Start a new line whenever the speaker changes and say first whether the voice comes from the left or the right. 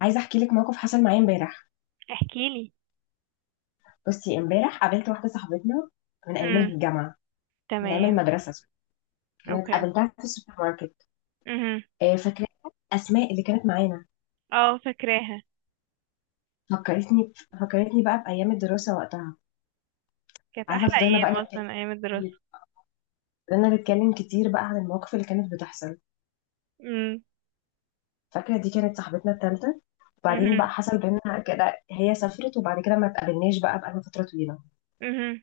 left: عايزه احكي لك موقف حصل معايا امبارح.
right: احكي لي.
left: بصي، امبارح قابلت واحده صاحبتنا من ايام
right: امم.
left: الجامعه من ايام
right: تمام.
left: المدرسه. كانت
right: اوكي.
left: قابلتها في السوبر ماركت.
right: امم.
left: آه، فاكراها اسماء اللي كانت معانا.
right: اه فاكراها.
left: فكرتني فكرتني بقى بايام الدراسه وقتها.
right: كانت
left: عارفه،
right: احلى
left: فضلنا
right: ايام
left: بقى نتكلم
right: اصلا ايام الدراسه.
left: كتير. فضلنا نتكلم كتير بقى عن المواقف اللي كانت بتحصل.
right: امم.
left: فاكره دي كانت صاحبتنا الثالثه. وبعدين
right: امم.
left: بقى حصل بينا كده، هي سافرت وبعد كده ما اتقابلناش بقى فتره طويله.
right: امم.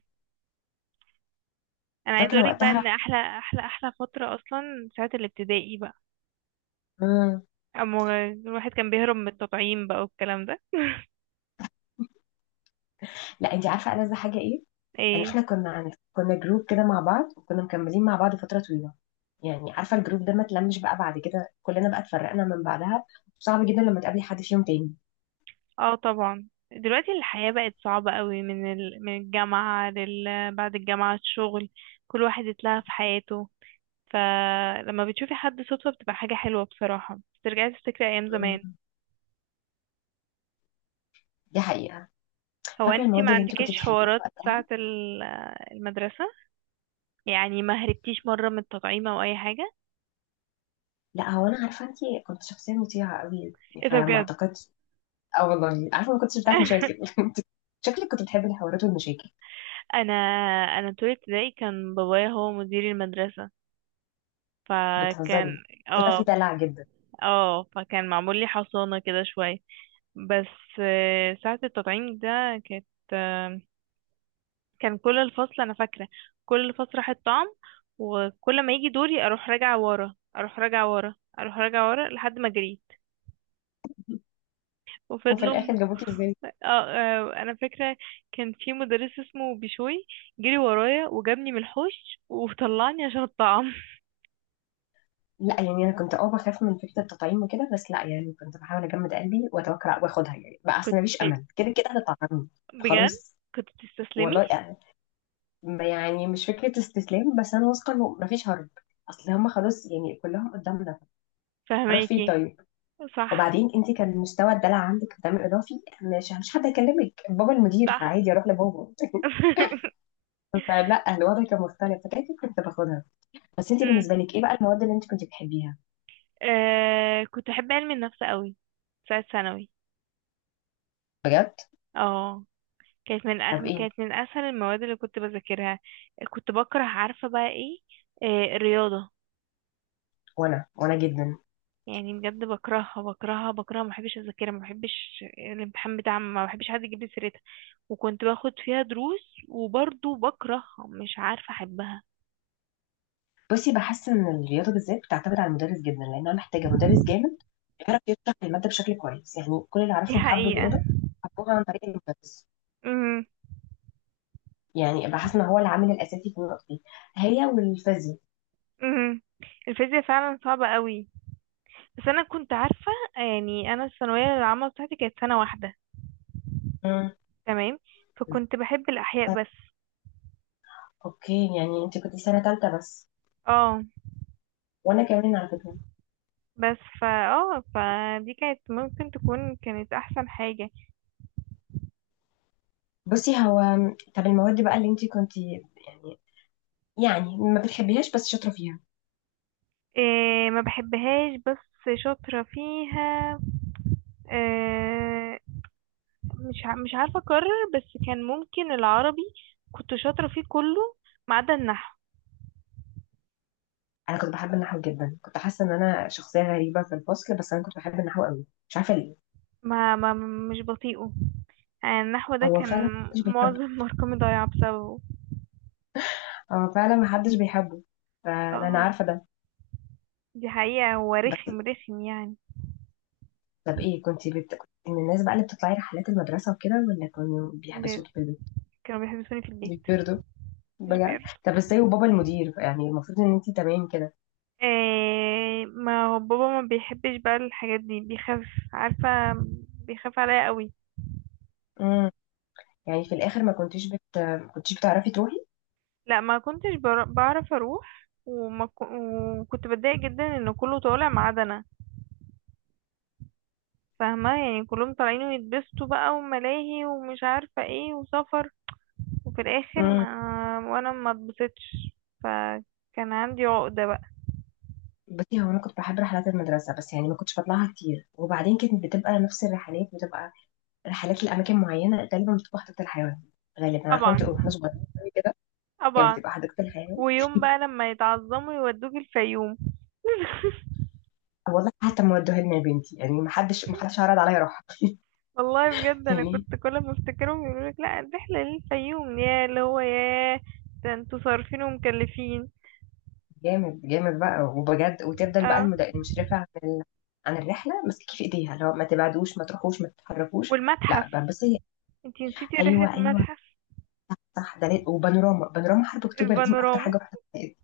right: انا عايزه
left: فاكره
right: اقولك بقى ان
left: وقتها.
right: احلى احلى احلى فتره اصلا ساعه الابتدائي بقى.
left: مم.
right: اما الواحد كان بيهرب من التطعيم بقى والكلام ده
left: لا انت عارفه ألذ حاجه ايه؟ يعني
right: ايه.
left: احنا كنا جروب كده مع بعض وكنا مكملين مع بعض فترة طويلة. يعني عارفة الجروب ده ما اتلمش بقى، بعد كده كلنا بقى اتفرقنا من بعدها. صعب جدا لما تقابلي حد فيهم تاني.
right: اه طبعا دلوقتي الحياه بقت صعبه قوي من الجامعه بعد الجامعه الشغل. كل واحد اتلهى في حياته. فلما بتشوفي حد صدفه بتبقى حاجه حلوه بصراحه. بترجعي تفتكري ايام زمان.
left: مم. دي حقيقة.
right: هو
left: فاكرة
right: انتي
left: المواد
right: ما
left: اللي انت
right: عندكيش
left: كنت بتحبيها
right: حوارات ساعة
left: وقتها؟
right: المدرسة؟ يعني ما هربتيش مرة من التطعيم او اي حاجة؟
left: لا، هو انا عارفة انت كنت شخصية مطيعة قوي، يعني
right: ايه ده
left: فما
right: بجد؟
left: اعتقدش. اه والله عارفة، ما كنتش بتاعت مشاكل انت. شكلك كنت بتحبي الحوارات والمشاكل.
right: انا انا طول ابتدائي كان بابايا هو مدير المدرسة. فكان
left: بتهزري؟ كده في
right: اه
left: دلع جدا.
right: اه معمول لي حصانة كده شوية. بس ساعة التطعيم ده كانت آه، كان كل الفصل أنا فاكرة. كل الفصل راح الطعم. وكل ما يجي دوري أروح راجعة ورا أروح راجعة ورا أروح راجعة ورا لحد ما جريت.
left: وفي
right: وفضلوا م-
left: الاخر جابوكي ازاي؟
right: آه آه انا فاكره. كان في مدرس اسمه بشوي. جري ورايا وجابني من الحوش وطلعني عشان الطعام
left: لا يعني انا كنت بخاف من فكره التطعيم وكده، بس لا يعني كنت بحاول اجمد قلبي واتوكل واخدها. يعني بقى
right: كنت
left: اصل مفيش امل، كده كده هتطعمني.
right: بجد.
left: خلاص.
right: كنت تستسلمي؟
left: والله يعني، يعني مش فكره استسلام، بس انا واثقه انه مفيش هرب. اصل هم خلاص يعني كلهم قدامنا. هروح فين
right: فهماكي.
left: طيب؟
right: صح.
left: وبعدين انت كان مستوى الدلع عندك قدام اضافي. مش حد يكلمك بابا المدير،
right: صح.
left: فعادي اروح لبابا فلا، الوضع كان مختلف، فكده كده كنت باخدها. بس انت
right: أمم.
left: بالنسبه لك ايه بقى المواد اللي انت كنت بتحبيها؟
right: آه كنت احب علم النفس قوي. ساعه ثانوي.
left: بجد؟
right: اه. كانت من
left: طب
right: أ-
left: ايه؟
right: كانت من اسهل المواد اللي كنت بذاكرها. كنت بكره عارفه بقى ايه. آه الرياضه.
left: وانا جدا.
right: يعني بجد بكرهها بكرهها بكرهها، ما بحبش اذاكرها، ما بحبش الامتحان بتاعها، ما بحبش حد يجيب لي سيرتها. وكنت باخد فيها دروس وبرضه بكرهها مش عارفة احبها.
left: بصي، بحس ان الرياضه بالذات بتعتمد على المدرس جدا، لانها محتاجه مدرس جامد يعرف يشرح الماده بشكل كويس. يعني كل اللي
right: دي
left: اعرفهم حبوا
right: حقيقة.
left: الرياضه، حبوها عن طريق المدرس.
right: امم.
left: يعني بحس ان هو العامل الاساسي في النقطه دي. هي والفيزياء.
right: امم. الفيزياء فعلا صعبة قوي. بس انا كنت عارفة. يعني انا الثانوية العامة بتاعتي كانت سنة واحدة.
left: امم.
right: تمام. فكنت بحب الاحياء
left: طيب.
right: بس.
left: اوكي، يعني انت كنت سنه ثالثه بس.
right: اه.
left: وانا كمان على فكره.
right: بس فا اه فدي ممكن تكون كانت احسن حاجة.
left: بصي هو، طب المواد بقى اللي انت كنت يعني ما بتحبيهاش بس شاطره فيها؟
right: إيه. ما بحبهاش بس شاطرة فيها. آه، مش عارفة أكرر. بس كان ممكن العربي. كنت شاطرة فيه كله ما عدا النحو.
left: انا كنت بحب النحو جدا. كنت حاسه ان انا شخصيه غريبه في الفصل، بس انا كنت بحب النحو قوي، مش عارفه ليه.
right: ما, ما مش بطيئه. يعني النحو ده
left: هو
right: كان
left: فعلا مش بيحب.
right: معظم مرقمي ضايعة بسببه.
left: هو فعلا محدش بيحبه. فانا
right: اه.
left: عارفه ده.
right: دي حقيقة. هو
left: بس،
right: رخم رخم يعني.
left: طب ايه، كنت كنت من الناس بقى اللي بتطلعي رحلات المدرسه وكده ولا كانوا
right: ب-
left: بيحبسوكي في البيت؟
right: كانوا بيحبسوني في البيت.
left: بيتبردوا؟
right: مش
left: بجد؟
right: بيرضوا.
left: طب ازاي وبابا المدير، يعني المفروض ان انت تمام كده.
right: آه ما هو بابا ما بيحبش بقى الحاجات دي. بيخاف. عارفة. بيخاف عليا قوي.
left: امم. يعني في الاخر ما كنتيش ما كنتيش بتعرفي تروحي؟
right: لا ما كنتش بعرف اروح، وكنت بتضايق جدا ان كله طالع ما عدا انا. فاهمه يعني كلهم طالعين ويتبسطوا بقى، وملاهي ومش عارفه ايه وسفر. وفي الاخر ما
left: امم.
right: وانا ما اتبسطتش. فكان عندي عقده بقى.
left: بصي، هو انا كنت بحب رحلات المدرسه بس يعني ما كنتش بطلعها كتير. وبعدين كانت بتبقى نفس الرحلات، بتبقى رحلات لاماكن معينه، غالبا بتبقى حديقه الحيوان. غالبا عارفه
right: طبعا.
left: انت، واحنا صغيرين قوي كده، كانت
right: طبعا.
left: بتبقى حديقه الحيوان.
right: ويوم بقى لما يتعظموا يودوك الفيوم.
left: والله حتى ما ودوها لنا يا بنتي، يعني ما حدش ما حدش عرض عليا اروح.
right: والله بجد انا
left: يعني
right: كنت كل ما افتكرهم يقولوا لك لا الرحله للفيوم يا اللي هو ده انتوا صارفين ومكلفين.
left: جامد جامد بقى وبجد. وتفضل بقى
right: اه.
left: المشرفه عن الرحله ماسكه في ايديها، لو ما تبعدوش ما تروحوش ما تتحركوش. لا
right: والمتحف.
left: بس هي.
right: انتي نسيتي رحلة
left: ايوه، ايوه،
right: المتحف.
left: صح. وبانوراما، بانوراما حرب اكتوبر دي من اكتر
right: البانوراما.
left: حاجه رحتها في حياتي.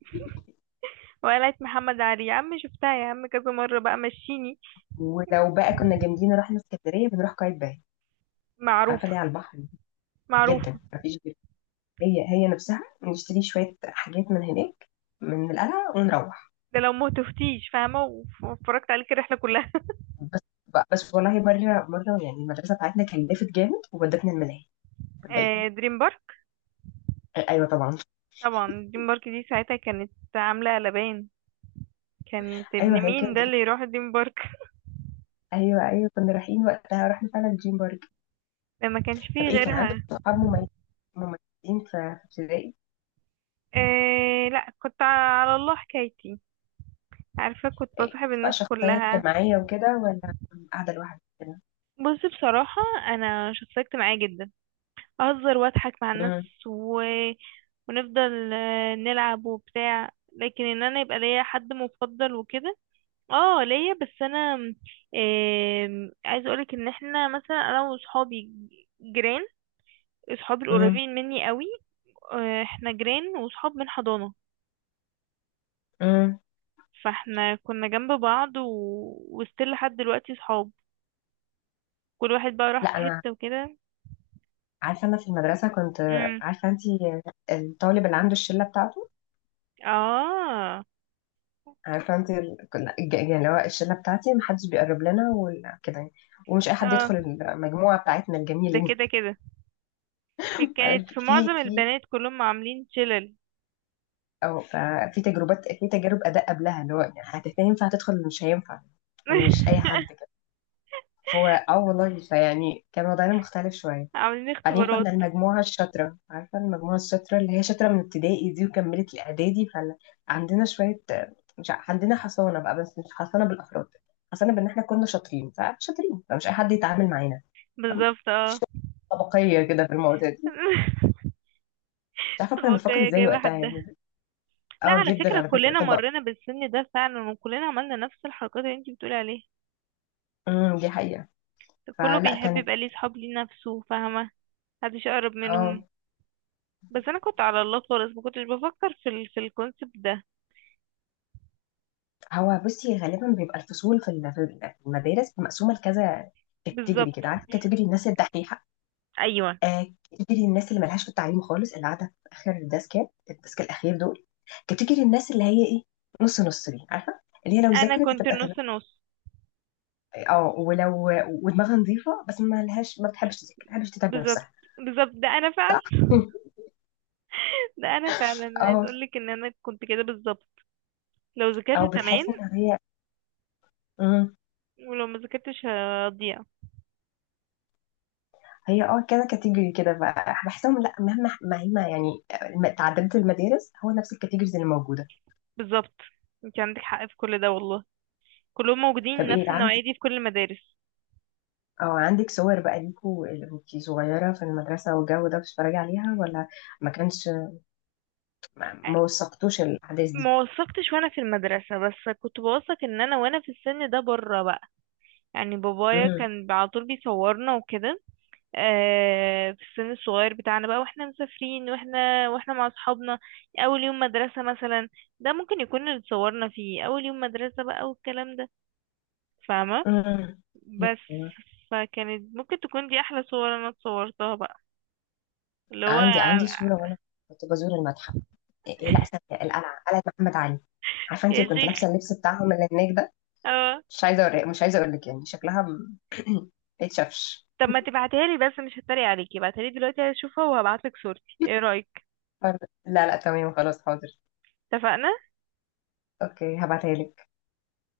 right: وقلعة محمد علي يا عم، شفتها يا عم كذا مرة بقى مشيني.
left: ولو بقى كنا جامدين رحنا اسكندريه، بنروح قايتباي. عارفه
right: معروفة.
left: ليه؟ على البحر
right: معروفة.
left: جدا، ما فيش غير. هي هي نفسها، نشتري شويه حاجات من هناك، من القلعه ونروح.
right: ده لو ما تفتيش فاهمة واتفرجت عليك الرحلة كلها
left: بس بس والله، مرة مرة يعني، المدرسة بتاعتنا كان لافت جامد وودتنا الملاهي. صدقني.
right: آه دريم بارك.
left: ايوه طبعا.
right: طبعا. دريم بارك دي ساعتها كانت عاملة قلبان. كانت
left: ايوه،
right: ابن
left: هي
right: مين ده
left: كده.
right: اللي يروح دريم بارك
left: ايوه، ايوه، كنا رايحين وقتها. رحنا فعلا دريم بارك.
right: ده ما كانش
left: طب
right: فيه
left: ايه، كان عندك
right: غيرها.
left: صحاب مميزين في ابتدائي؟
right: آه لا كنت على الله حكايتي. عارفة كنت
left: إيه،
right: بصاحب
left: كنت بقى
right: الناس
left: شخصية
right: كلها.
left: اجتماعية وكده ولا قاعدة لوحدي كده؟
right: بص بصراحة، أنا شخصية اجتماعية جدا. اهزر واضحك مع الناس.
left: امم.
right: و... ونفضل نلعب وبتاع. لكن ان انا يبقى ليا حد مفضل وكده، اه ليا. بس انا آم، عايزه اقولك ان احنا مثلا انا وصحابي جيران. صحابي
left: امم.
right: القريبين مني قوي، احنا جيران وصحاب من حضانة.
left: امم.
right: فاحنا كنا جنب بعض و... وستيل لحد دلوقتي صحاب. كل واحد بقى راح في
left: لا، انا
right: حتة وكده.
left: عارفة انا في المدرسة كنت.
right: امم.
left: عارفة انت الطالب اللي عنده الشلة بتاعته؟
right: اه.
left: عارفه انت، كنا يعني اللي هو الشله بتاعتي محدش بيقرب لنا وكده، يعني ومش اي حد
right: اه.
left: يدخل المجموعه بتاعتنا
right: ده
left: الجميله دي.
right: كده كده كانت
left: عارف،
right: في معظم
left: في
right: البنات كلهم عاملين شلل.
left: او في تجربات، في تجارب اداء قبلها، اللي هو يعني هينفع تدخل ولا مش هينفع. مش اي حد كده. فهو والله، فيعني كان وضعنا مختلف شويه.
right: عاملين
left: بعدين
right: اختبارات.
left: كنا المجموعة الشاطرة. عارفة المجموعة الشاطرة اللي هي شاطرة من ابتدائي دي وكملت الإعدادي؟ فعندنا شوية، مش ع- عندنا حصانة بقى، بس مش حصانة بالأفراد. حصانة بإن إحنا كنا شاطرين فشاطرين، فمش أي حد يتعامل معانا. فاهمة؟
right: بالظبط
left: مفيش
right: اه.
left: طبقية كده في المواضيع دي. مش عارفة كنا بنفكر
right: بقية
left: إزاي
right: جايبة
left: وقتها
right: حدها.
left: يعني.
right: لا
left: اه
right: على
left: جدا
right: فكرة
left: على فكرة
right: كلنا
left: طبق.
right: مرينا بالسن ده فعلا، وكلنا عملنا نفس الحركات اللي انتي بتقولي عليها.
left: امم. دي حقيقة.
right: كله
left: فلا
right: بيحب
left: كانت،
right: يبقى ليه صحاب ليه نفسه، فاهمة. محدش أقرب
left: اه.
right: منهم. بس أنا كنت على الله خالص، ما كنتش بفكر في الكونسبت ده.
left: هو بصي، غالبا بيبقى الفصول في المدارس مقسومة لكذا كاتيجوري
right: بالظبط.
left: كده. عارفة؟ كاتيجوري الناس الدحيحة.
right: أيوة.
left: كاتيجوري الناس اللي ملهاش في التعليم خالص، اللي قاعده في اخر الديسكات، الديسك الاخير دول. كاتيجوري الناس اللي هي ايه، نص نص دي، عارفه؟ اللي هي لو
right: أنا
left: ذاكرت
right: كنت
left: هتبقى تمام.
right: نص نص.
left: اه. ولو ودماغها نظيفه، بس ما لهاش، ما بتحبش تذاكر، ما بتحبش تتعب
right: بالظبط.
left: نفسها.
right: بالظبط. ده أنا فعلا.
left: صح.
right: ده أنا فعلا عايز
left: اه،
right: أقولك إن أنا كنت كده بالظبط. لو
left: او
right: ذاكرت تمام،
left: بتحس ان هي. مم.
right: ولو ما ذاكرتش هضيع.
left: هي كده كاتيجوري كده بقى بحسهم، لا مهما مهما يعني تعددت المدارس، هو نفس الكاتيجوريز اللي موجوده.
right: بالظبط. انت عندك حق في كل ده والله. كلهم موجودين،
left: طب ايه
right: نفس
left: العام،
right: النوعية دي في كل المدارس.
left: اه عندك صور بقى ليكوا اللي كنتي صغيرة في المدرسة والجو ده بتتفرجي عليها ولا ما كانش، ما وثقتوش الأحداث دي؟
right: ما وثقتش وانا في المدرسة، بس كنت بوثق ان انا في السن ده بره بقى. يعني بابايا
left: امم.
right: كان على طول بيصورنا وكده. في السن الصغير بتاعنا بقى، واحنا مسافرين، واحنا مع اصحابنا. اول يوم مدرسة مثلا. ده ممكن يكون اللي اتصورنا فيه اول يوم مدرسة بقى والكلام ده. فاهمة.
left: امم.
right: بس
left: أيوة.
right: فكانت ممكن تكون دي احلى صور انا اتصورتها بقى، اللي هو
left: عندي صورة وأنا كنت بزور المتحف. إيه إيه، لا استنى، القلعة، قلعة محمد علي. عارفة أنتي
right: يا
left: كنت
right: شيخ.
left: لابسة اللبس بتاعهم اللي هناك ده؟
right: اه.
left: مش عايزة أقول لك. يعني شكلها ما يتشافش.
right: طب ما تبعتها لي بس، مش هتريق عليكي، ابعتها لي دلوقتي هشوفها وهبعت لك صورتي، ايه رأيك؟
left: طيب. لا لا، تمام، خلاص، حاضر.
right: اتفقنا.
left: أوكي، هبعتها لك.